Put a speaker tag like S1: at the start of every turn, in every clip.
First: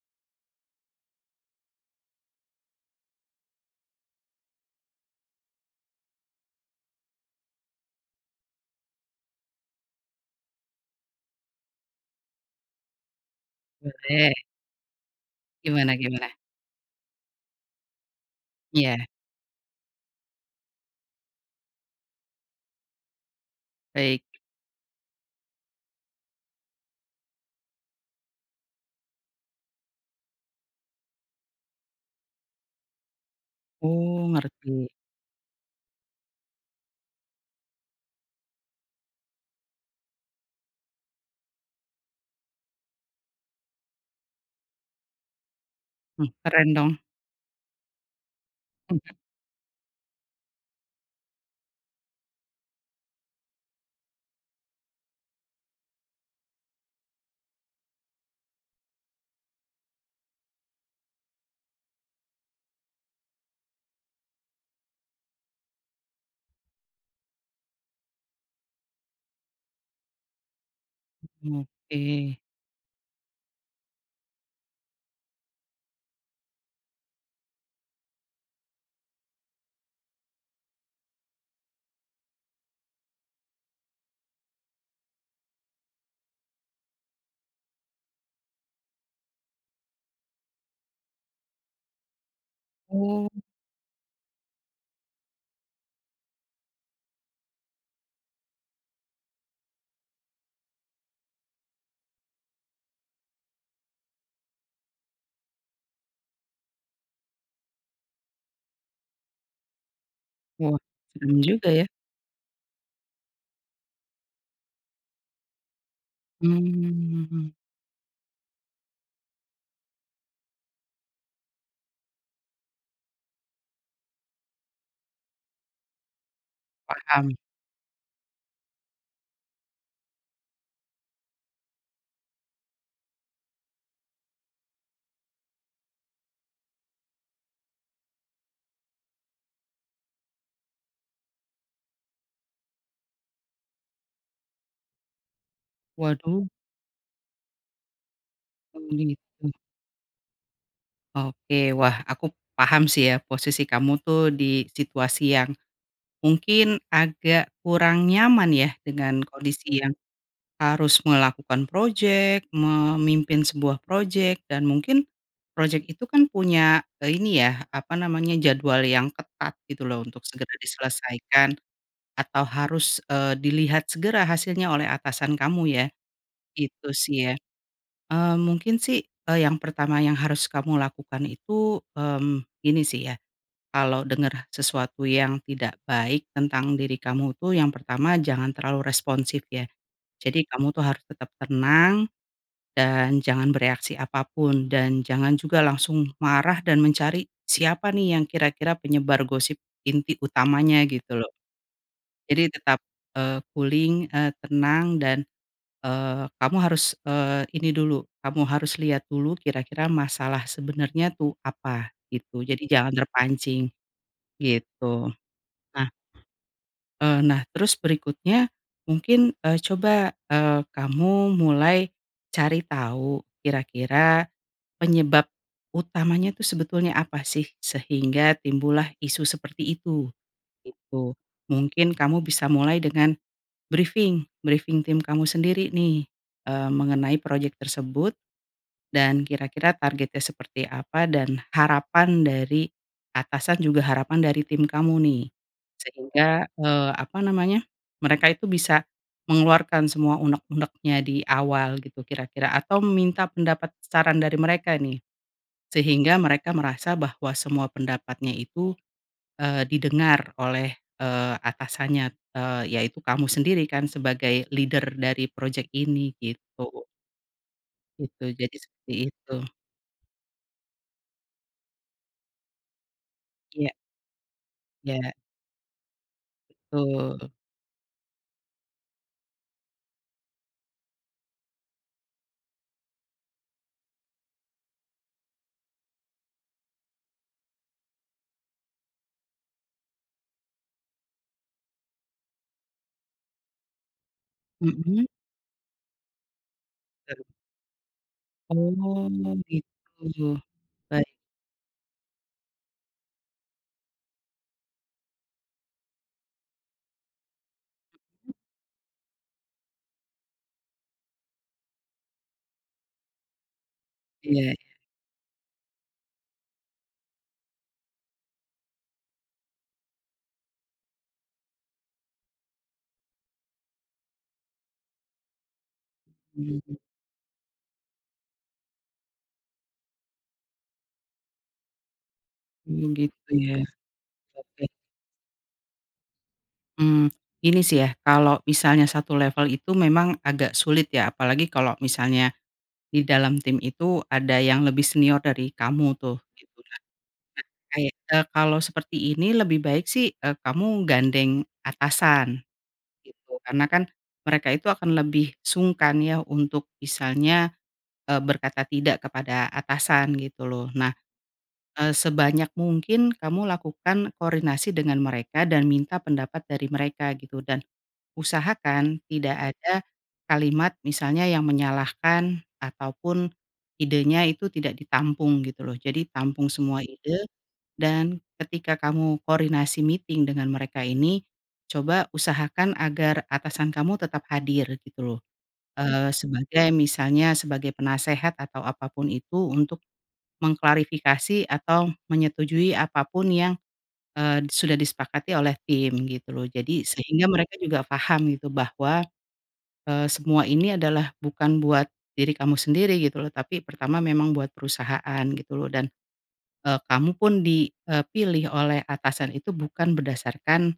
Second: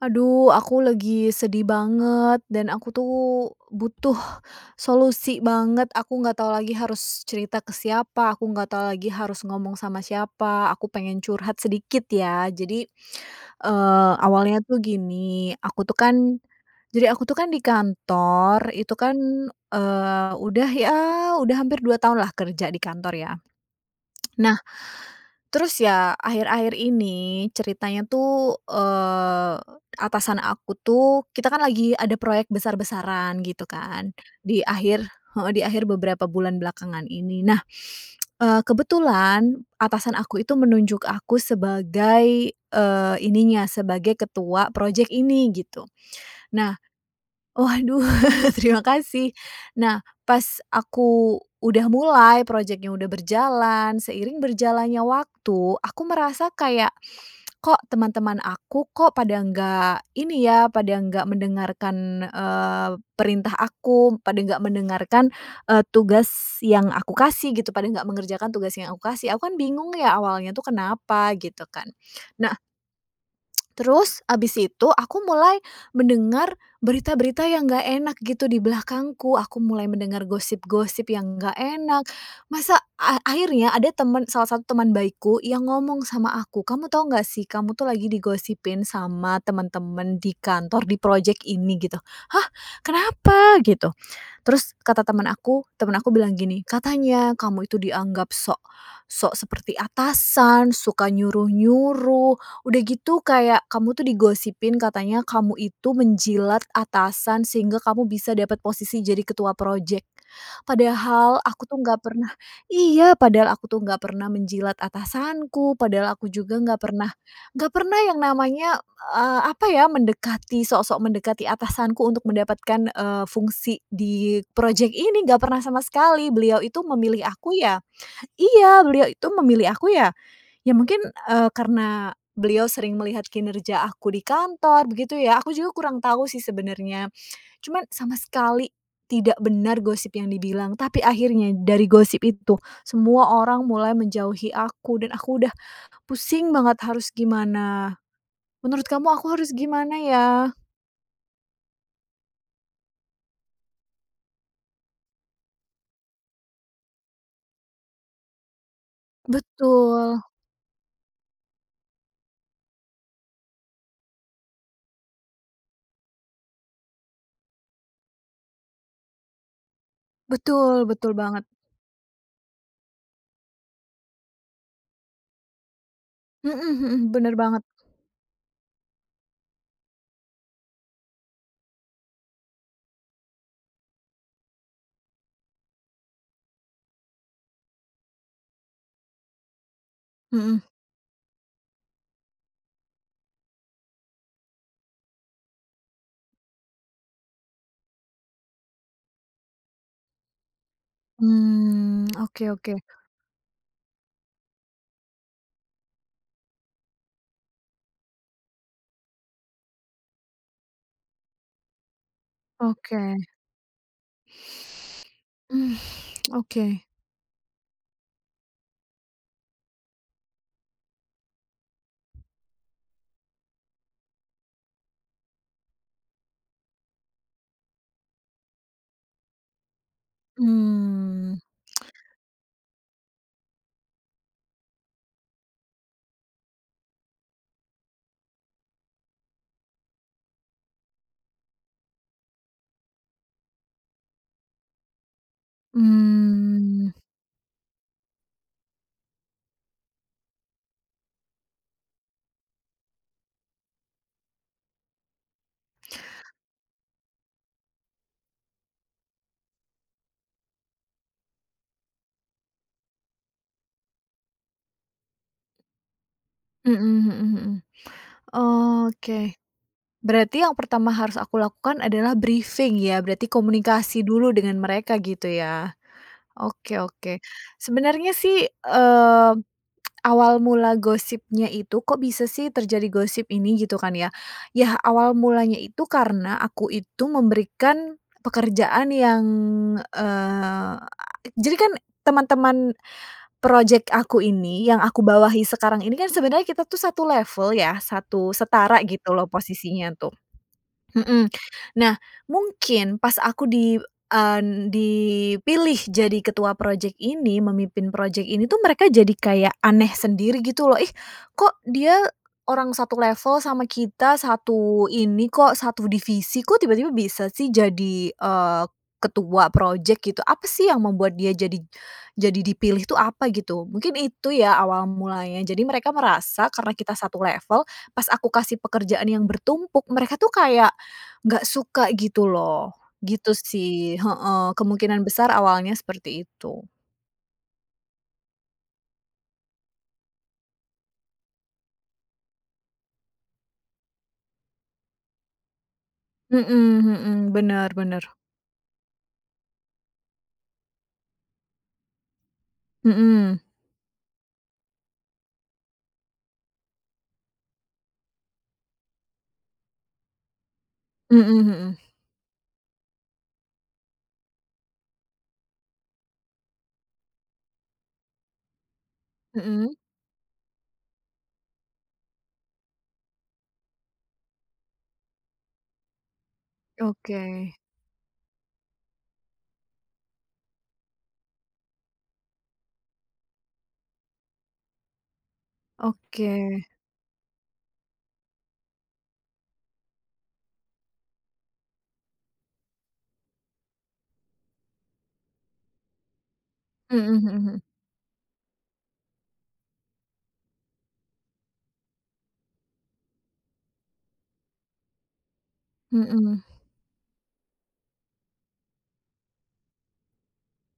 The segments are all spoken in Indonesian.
S1: Aduh aku lagi sedih banget dan aku tuh butuh solusi banget. Aku nggak tahu lagi harus cerita ke siapa, aku nggak tahu lagi harus ngomong sama siapa, aku pengen curhat sedikit ya. Jadi, eee,
S2: Boleh.
S1: awalnya tuh gini, aku tuh
S2: Gimana
S1: kan
S2: gimana?
S1: jadi aku tuh kan di kantor itu
S2: Iya.
S1: kan, eee, udah ya udah hampir 2 tahun lah kerja di kantor ya.
S2: Baik.
S1: Nah, terus ya akhir-akhir ini ceritanya tuh, eee, atasan aku tuh kita kan lagi ada proyek besar-besaran gitu kan,
S2: Oh,
S1: di
S2: ngerti.
S1: akhir, heeh, di akhir beberapa bulan belakangan ini. Nah, eee, kebetulan, atasan aku itu menunjuk aku sebagai, eee, ininya, sebagai ketua project ini gitu.
S2: Hmm, keren
S1: Nah
S2: dong.
S1: waduh terima kasih. Nah, pas aku udah mulai, project-nya udah berjalan, seiring berjalannya waktu, aku merasa kayak, kok teman-teman aku kok pada nggak ini ya, pada nggak mendengarkan, eee, perintah aku, pada nggak mendengarkan, eee, tugas yang aku kasih gitu, pada nggak mengerjakan tugas yang aku kasih. Aku kan bingung ya awalnya itu kenapa gitu kan.
S2: Oke.
S1: Nah terus habis itu aku mulai mendengar berita-berita yang nggak enak gitu di belakangku. Aku mulai mendengar gosip-gosip yang nggak enak. Masa a akhirnya ada temen salah satu teman baikku yang ngomong sama aku, "Kamu tahu nggak sih kamu tuh lagi digosipin sama temen-temen di kantor, di project ini." Gitu. "Hah,
S2: Oh.
S1: kenapa?" Gitu. Terus kata teman aku, temen aku bilang gini, "Katanya kamu itu dianggap sok sok seperti atasan, suka nyuruh-nyuruh, udah gitu kayak kamu tuh digosipin katanya kamu itu menjilat atasan sehingga kamu bisa dapat posisi jadi ketua project."
S2: Wah. Serem
S1: Padahal aku
S2: juga
S1: tuh
S2: ya.
S1: nggak pernah iya, padahal aku tuh nggak pernah menjilat atasanku, padahal aku juga nggak pernah
S2: Mmm.
S1: nggak pernah yang namanya, eee, apa ya, mendekati, sok-sok mendekati atasanku untuk mendapatkan, eee, fungsi di project ini. Nggak pernah sama sekali. Beliau itu memilih
S2: Paham.
S1: aku ya iya, beliau itu memilih aku ya, ya mungkin, eee, karena beliau sering melihat kinerja aku di kantor, begitu ya. Aku juga kurang tahu sih sebenarnya. Cuman, sama sekali tidak benar gosip yang dibilang, tapi akhirnya dari gosip itu semua orang mulai menjauhi aku dan aku udah
S2: Waduh!
S1: pusing banget harus gimana.
S2: Oh,
S1: Menurut kamu aku
S2: gitu.
S1: harus gimana ya?
S2: Oke. Wah, aku paham sih ya posisi kamu tuh di situasi yang, mungkin agak kurang nyaman ya dengan kondisi yang
S1: Betul.
S2: harus melakukan project, memimpin sebuah project, dan mungkin project itu kan punya, eee, ini ya, apa namanya, jadwal yang ketat, gitu loh, untuk segera
S1: Betul, betul banget.
S2: diselesaikan, atau harus, eee, dilihat segera hasilnya oleh atasan kamu ya.
S1: Mhm
S2: Itu
S1: mhm.
S2: sih ya.
S1: Bener banget.
S2: Eee, mungkin sih, eee, yang pertama yang harus kamu lakukan itu, mmm, ini sih ya, kalo denger sesuatu yang tidak baik tentang diri kamu tuh yang pertama jangan terlalu responsif ya. Jadi
S1: Mhm.
S2: kamu tuh harus tetep tenang, dan jangan bereaksi apapun dan jangan juga langsung marah dan mencari, siapa nih yang kira-kira penyebar gosip inti utamanya, gitu loh.
S1: Mmm.
S2: Jadi
S1: Oke oke.
S2: tetap, eee, cooling, eee tenang, dan, eee, kamu harus, eee ini dulu, kamu harus liat dulu kira-kira masalah sebenernya tuh apa, gitu. Jadi jangan
S1: Oke.
S2: terpancing. Gitu. Nah
S1: Oke.
S2: Eee nah, terus berikutnya mungkin, eee, coba, eee, kamu mulai cari tau, kira-kira penyebab utamanya tuh sebetulnya apa sih, sehingga timbul lah isu seperti itu. Gitu.
S1: Mmm.
S2: Mungkin kamu bisa mulai dengan brifing, brifing tim kamu sendiri nih, eee, mengenai project tersebut, dan kira-kira targetnya seperti apa, dan harapan dari atasan juga harapan dari tim kamu nih. Sehingga,
S1: Mmm.
S2: eee, apa namanya, mereka itu bisa mengeluarkan semua uneg-unegnya di awal gitu kira-kira atau meminta pendapat, saran, dari mereka nih. Sehingga mereka merasa bahwa semua pendapatnya itu, eee, didengar oleh, eee, atasannya, eee, yaitu kamu sendiri kan sebagai leader dari project ini, gitu.
S1: Mhm mhm mhm.
S2: Gitu, jadi seperti itu.
S1: Oke. Berarti yang pertama harus aku lakukan adalah brifing ya, berarti
S2: Iya.
S1: komunikasi dulu dengan mereka
S2: Ya.
S1: gitu ya? Oke oke.
S2: Betul.
S1: Sebenarnya sih, eee, awal mula gosipnya itu kok bisa sih terjadi gosip ini gitu kan ya, ya awal mulanya itu karena aku itu memberikan pekerjaan yang eee, jadi kan teman-teman project aku ini yang aku
S2: Mhm?
S1: bawahi sekarang ini kan sebenarnya kita tuh satu
S2: Teru
S1: level ya, satu setara
S2: Oh,
S1: gitu loh posisinya tuh.
S2: gitu. Baik.
S1: Mhm. Nah, mungkin pas aku di en dipilih jadi ketua project ini, memimpin project ini tuh mereka jadi kayak aneh sendiri gitu loh, "Ih kok dia orang satu level sama kita,
S2: Iya iya.
S1: satu ini kok, satu divisi, kok tiba-tiba bisa sih jadi, eee, ketua project?" Gitu. "Apa sih yang membuat dia jadi jadi dipilih tuh apa gitu?" Mungkin itu ya awal mulanya. Jadi mereka merasa karena
S2: Mmm.
S1: kita satu level, pas aku kasih pekerjaan yang bertumpuk mereka tuh kayak, nggak suka gitu loh.
S2: Hmm, gitu
S1: Gitu
S2: ya?
S1: sih, heeh,
S2: Oke.
S1: kemungkinan besar awalnya seperti itu.
S2: Mmm, ini sih ya, kalau misalnya satu level itu memang agak sulit ya apalagi kalo misalnya, di dalam tim itu ada yang lebih senior dari kamu tuh. Gitu
S1: Mhm
S2: kan?
S1: mhm.
S2: Nah,
S1: Bener
S2: kae
S1: bener.
S2: eee, kalau seperti ini lebih baik sih, eee, kamu gandeng atasan. Gitu.
S1: Mhm.
S2: Karena kan mereka itu akan lebih sungkan ya untuk misalnya, eee, berkata tidak kepada atasan gitu loh. Nah,
S1: Mhm mhm.
S2: eee, sebanyak mungkin kamu lakukan koordinasi dengan mereka dan minta pendapat dari mereka gitu, dan usahakan tidak
S1: Mhm?
S2: ada kalimat, misalnya yang menyalahkan ataupun idenya itu tidak ditampung gitu loh. Jadi tampung semua ide,
S1: Oke.
S2: dan ketika kamu koordinasi meeting dengan mereka ini, coba usahakan agar atasan kamu tetap hadir, gitu loh. Eee,
S1: Oke.
S2: sebagai misalnya sebagai penasihat atau apa pun itu untuk mengklarifikasi atau menyetujui apa pun yang, eee, sudah disepakati oleh tim, gitu loh. Jadi
S1: Mhm
S2: sehingga
S1: mhm
S2: mereka
S1: mhm.
S2: juga faham gitu bahwa, eee, semua ini adalah bukan buat diri kamu sendiri gitu loh, tapi pertama memang buat perusahaan gitu loh, dan,
S1: Mhm.
S2: eee, kamu pun di, eee, pilih oleh atasan itu bukan berdasarkan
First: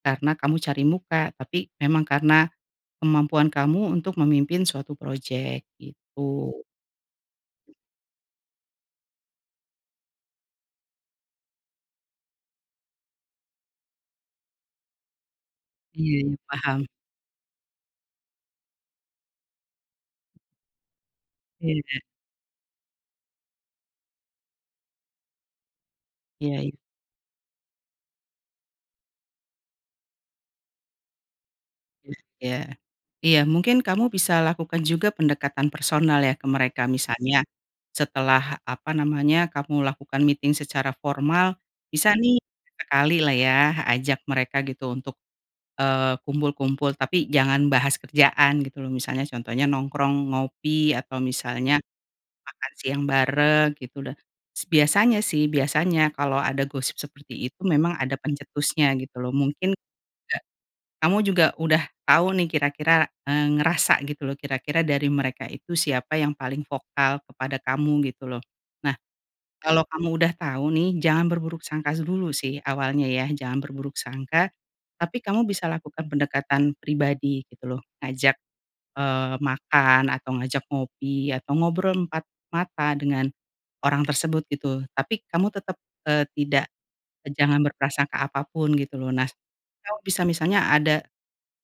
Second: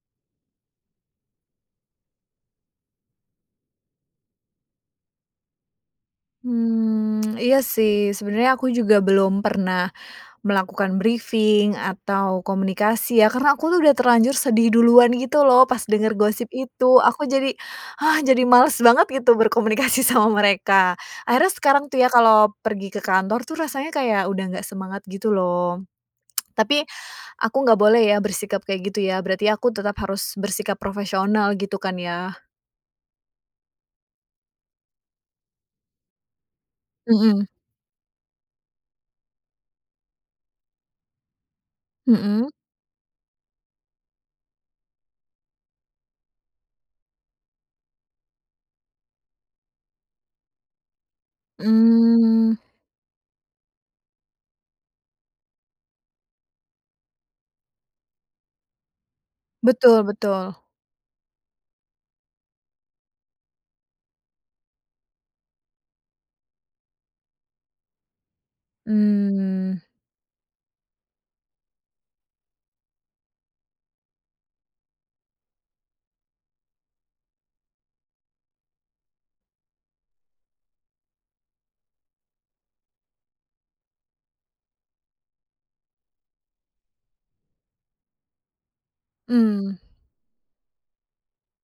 S2: karena kamu cari muka, tapi memang karena kemampuan kamu untuk memimpin suatu project, gitu.
S1: Hmm. Iya sih, sebenernya aku juga belum pernah melakukan brifing, atau komunikasi, ya karena aku udah terlanjur sedih duluan gitu loh pas
S2: Iya
S1: denger
S2: iya,
S1: gosip
S2: paham.
S1: itu, aku jadi, hah, jadi males banget gitu berkomunikasi sama mereka, akhirnya sekarang
S2: Iya.
S1: tuh ya kalau pergi ke kantor tuh rasanya kayak udah nggak semangat gitu loh.
S2: Iya iya.
S1: Tapi aku nggak boleh ya bersikap kayak gitu ya, berarti aku tetap harus bersikap profesional, gitu kan
S2: Iya
S1: ya?
S2: iya. Iya mungkin kamu bisa lakukan juga pendekatan personal ya ke mereka, misalnya
S1: Mhm.
S2: setelah apa namanya, kamu lakukan meeting secara formal, bisa nih,
S1: Mhm.
S2: sesekali lah ya ajak mereka gitu untuk, eee, kumpul-kumpul tapi jangan bahas kerjaan gitu loh, misalnya contohnya nongkrong, ngopi, atau misalnya,
S1: Mmm.
S2: makan siang bareng gitu dah. Biasanya sih, biasanya kalo ada gosip seperti itu memang ada pencetusnya gitu loh. Mungkin,
S1: Betul
S2: nggak
S1: betul.
S2: kamu juga udah tau nih kira-kira, eee, ngerasa gitu loh, kira-kira dari mereka itu siapa yang paling vokal kepada kamu gitu loh. Nah,
S1: Mmm.
S2: kalo kamu udah tau nih, jangan berburuk sangka dulu sih awalnya ya, jangan berburuk sangka, tapi kamu bisa lakukan pendekatan pribadi gitu loh, ngajak, eee, makan atau ngajak ngopi atau ngobrol empat mata dengan orang tersebut, gitu. Tapi kamu tetep, eee, tidak jangan berprasangka apa pun gitu loh. Nah
S1: Mmm.
S2: kalo bisa misanya ada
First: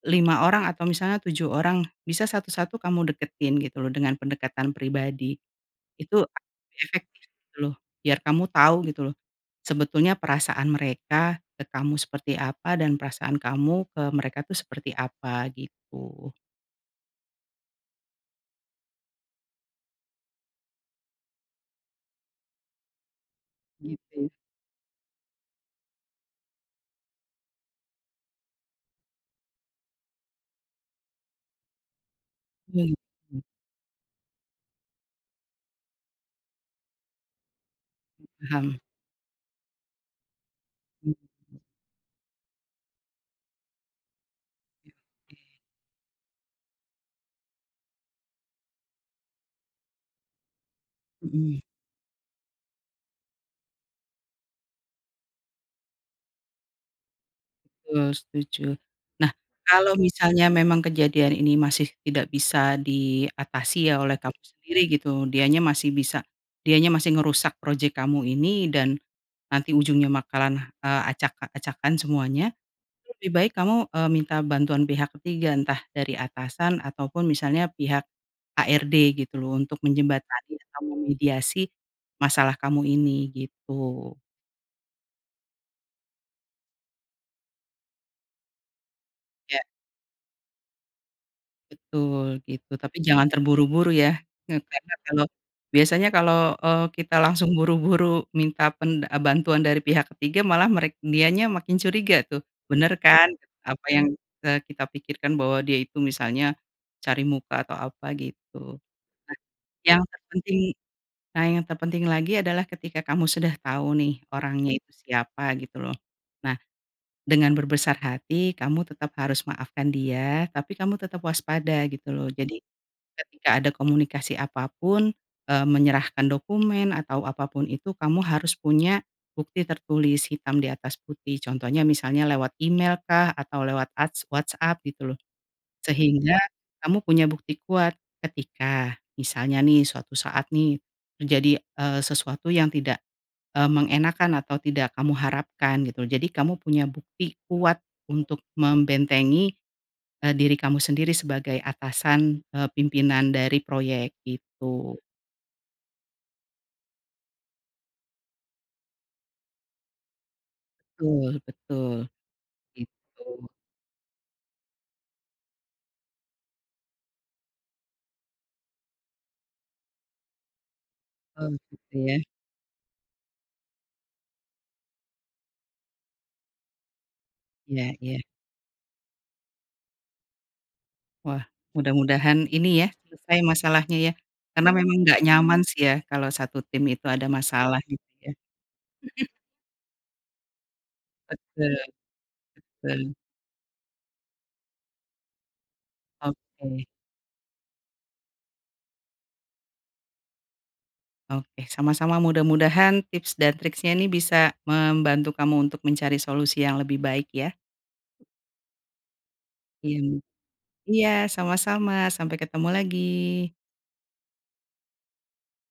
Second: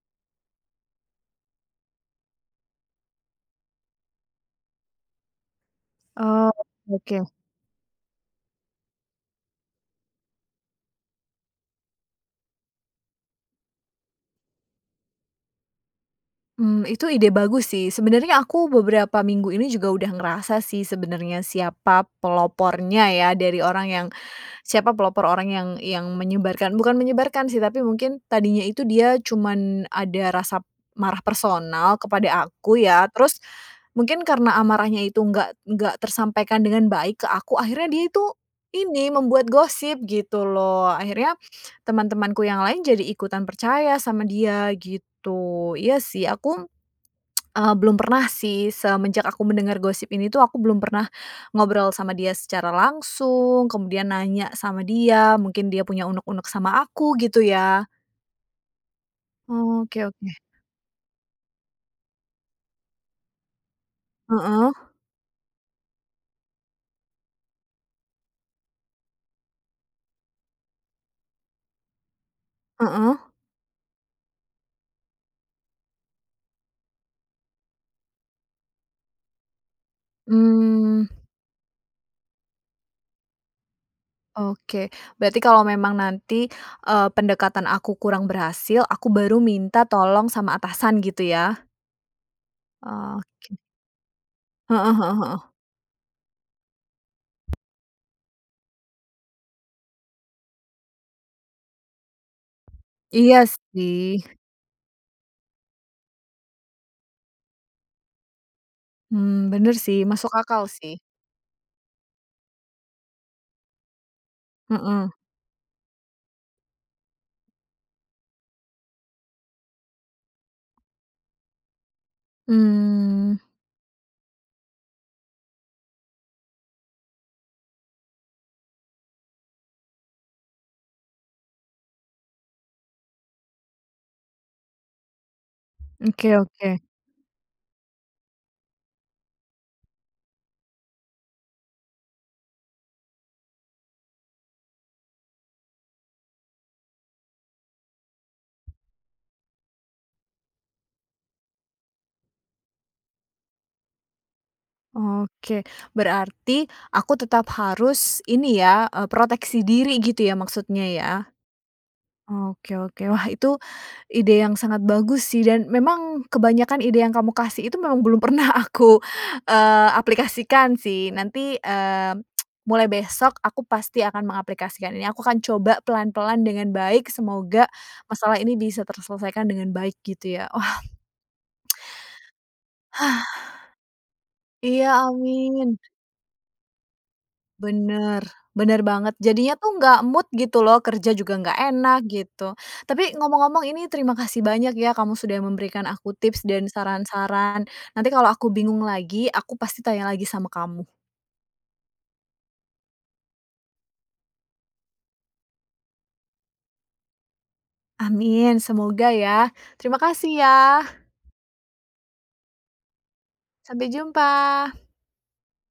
S2: 5 orang atau misalnya 7 orang, bisa satu-satu kamu deketin gitu loh dengan pendekatan pribadi. Itu akan
S1: Oh,
S2: lebih
S1: oke.
S2: efektif gitu loh. Biar kamu tau gitu loh, sebetulnya perasaan mereka, ke kamu seperti apa, dan perasaan kamu ke mereka tuh seperti apa, gitu.
S1: Mmm, itu ide bagus sih. Sebenarnya aku beberapa minggu ini juga udah ngerasa sih sebenarnya siapa pelopornya ya dari orang yang
S2: Gitu.
S1: siapa pelopor orang yang yang menyebarkan, bukan menyebarkan sih tapi mungkin tadinya itu dia cuman ada rasa marah personal kepada aku ya,
S2: [unintelligible]
S1: terus mungkin karena amarahnya itu nggak nggak tersampaikan dengan baik ke aku, akhirnya dia itu,
S2: Paham.
S1: ini, membuat gosip gitu loh. Akhirnya teman-temanku yang lain jadi ikutan percaya sama dia
S2: Oke
S1: gitu.
S2: oke.
S1: Iya sih aku, eee, belum pernah sih semenjak aku mendengar gosip ini tuh aku belum pernah
S2: Mhm.
S1: ngobrol sama dia secara langsung, kemudian nanya sama dia mungkin dia punya uneg-uneg sama aku gitu ya.
S2: Betul. Setuju. Nah. Kalo
S1: Oke oke.
S2: misalnya memang kejadian ini masih tidak bisa diatasi ya oleh kamu
S1: Heeh?
S2: sendiri gitu, dianya masih bisa dianya masih ngerusak project kamu ini dan nanti ujungnya bakalan, eee, acak-acakan semuanya, itu
S1: Heeh?
S2: lebih baik kamu, eee, minta bantuan pihak ketiga, entah dari atasan atau pun misalnya pihak, HRD, gitu loh untuk menjembatani atau
S1: Mmm.
S2: memediasi masalah kamu ini, gitu.
S1: Oke. Berarti kalau memang nanti, eee, pendekatan aku kurang berhasil, aku baru
S2: Ya.
S1: minta tolong sama atasan gitu ya?
S2: Betul, gitu. Tapi jangan
S1: Oke.
S2: terburu-buru ya.
S1: Heeh
S2: Biasanya karena
S1: heeh
S2: kalo
S1: heeh.
S2: biasanya kalo, eee, kita langsung buru-buru minta pen eee, bantuan dari pihak ketiga malah merek dianya makin curiga tuh, "Bener kan!
S1: Iya
S2: Apa yang
S1: sih.
S2: telah kita pikirkan bahwa dia itu," misalnya, "cari muka atau apa". Gitu. Nah.
S1: Mmm, benar
S2: Yang
S1: sih, masuk
S2: terpenting
S1: akal sih.
S2: nah yang terpenting lagi adalah ketika kamu sudah tau nih orangnya itu
S1: Heeh.
S2: siapa gitu loh. Nah, dengan berbesar hati kamu harus tetap maafkan dia, tapi kamu tetep waspada gitu loh. Jadi
S1: Mmm.
S2: ketika ada komunikasi apa pun, eee, menyerahkan dokumen atau apapun itu kamu harus punya bukti tertulis hitam di atas putih. Contohnya misalnya lewat email kah, atau lewat as WhatsApp gitu loh. Sehingga
S1: Oke oke.
S2: kamu punya bukti kuat, ketika, misalnya nih suatu saat nih, menjadi, eee, sesuatu yang tidak, eee, mengenakkan atau tidak kamu harapkan gitu loh. Jadi kamu punya bukti kuat untuk membentengi, eee, diri kamu sendiri sebagai atasan, eee, pimpinan dari proyek, gitu.
S1: Oke. Berarti aku tetap harus, ini ya, eee, proteksi diri gitu ya maksudnya ya?
S2: Betul betul.
S1: Oke oke. Wah,
S2: Gitu.
S1: itu ide yang sangat bagus sih dan memang kebanyakan ide yang kamu kasih itu memang belum pernah aku, eee, aplikasikan sih,
S2: Oh
S1: nanti,
S2: gitu
S1: eee,
S2: ya?
S1: mulai besok aku pasti akan mengaplikasikan ini, aku akan coba pelan-pelan dengan baik, semoga
S2: Iya iya.
S1: masalah ini bisa terselesaikan dengan baik gitu ya. Wah!
S2: Wah, mudah-mudahan ini ya, selesai masalahnya ya. Karena
S1: Iya,
S2: memang nggak nyaman
S1: Amin.
S2: sih ya kalau satu tim itu ada masalah gitu
S1: Bener,
S2: ya?
S1: bener banget,
S2: Mhm.
S1: jadinya tuh nggak mood gitu loh, kerja juga nggak
S2: Betul,
S1: enak gitu.
S2: betul.
S1: Tapi ngomong-ngomong ini terima kasih banyak ya kamu sudah memberikan aku tips dan
S2: Oke.
S1: saran-saran, nanti kalau aku bingung lagi, aku pasti tanya lagi sama kamu.
S2: Oke. Sama-sama, mudah-mudahan tips dan tricks-nya nih bisa membantu kamu untuk mencari solusi yang lebih baik ya?
S1: Amin, semoga ya.
S2: Iya.
S1: Terima kasih ya.
S2: Iya, sama-sama, sampai ketemu lagi.
S1: Sampai jumpa!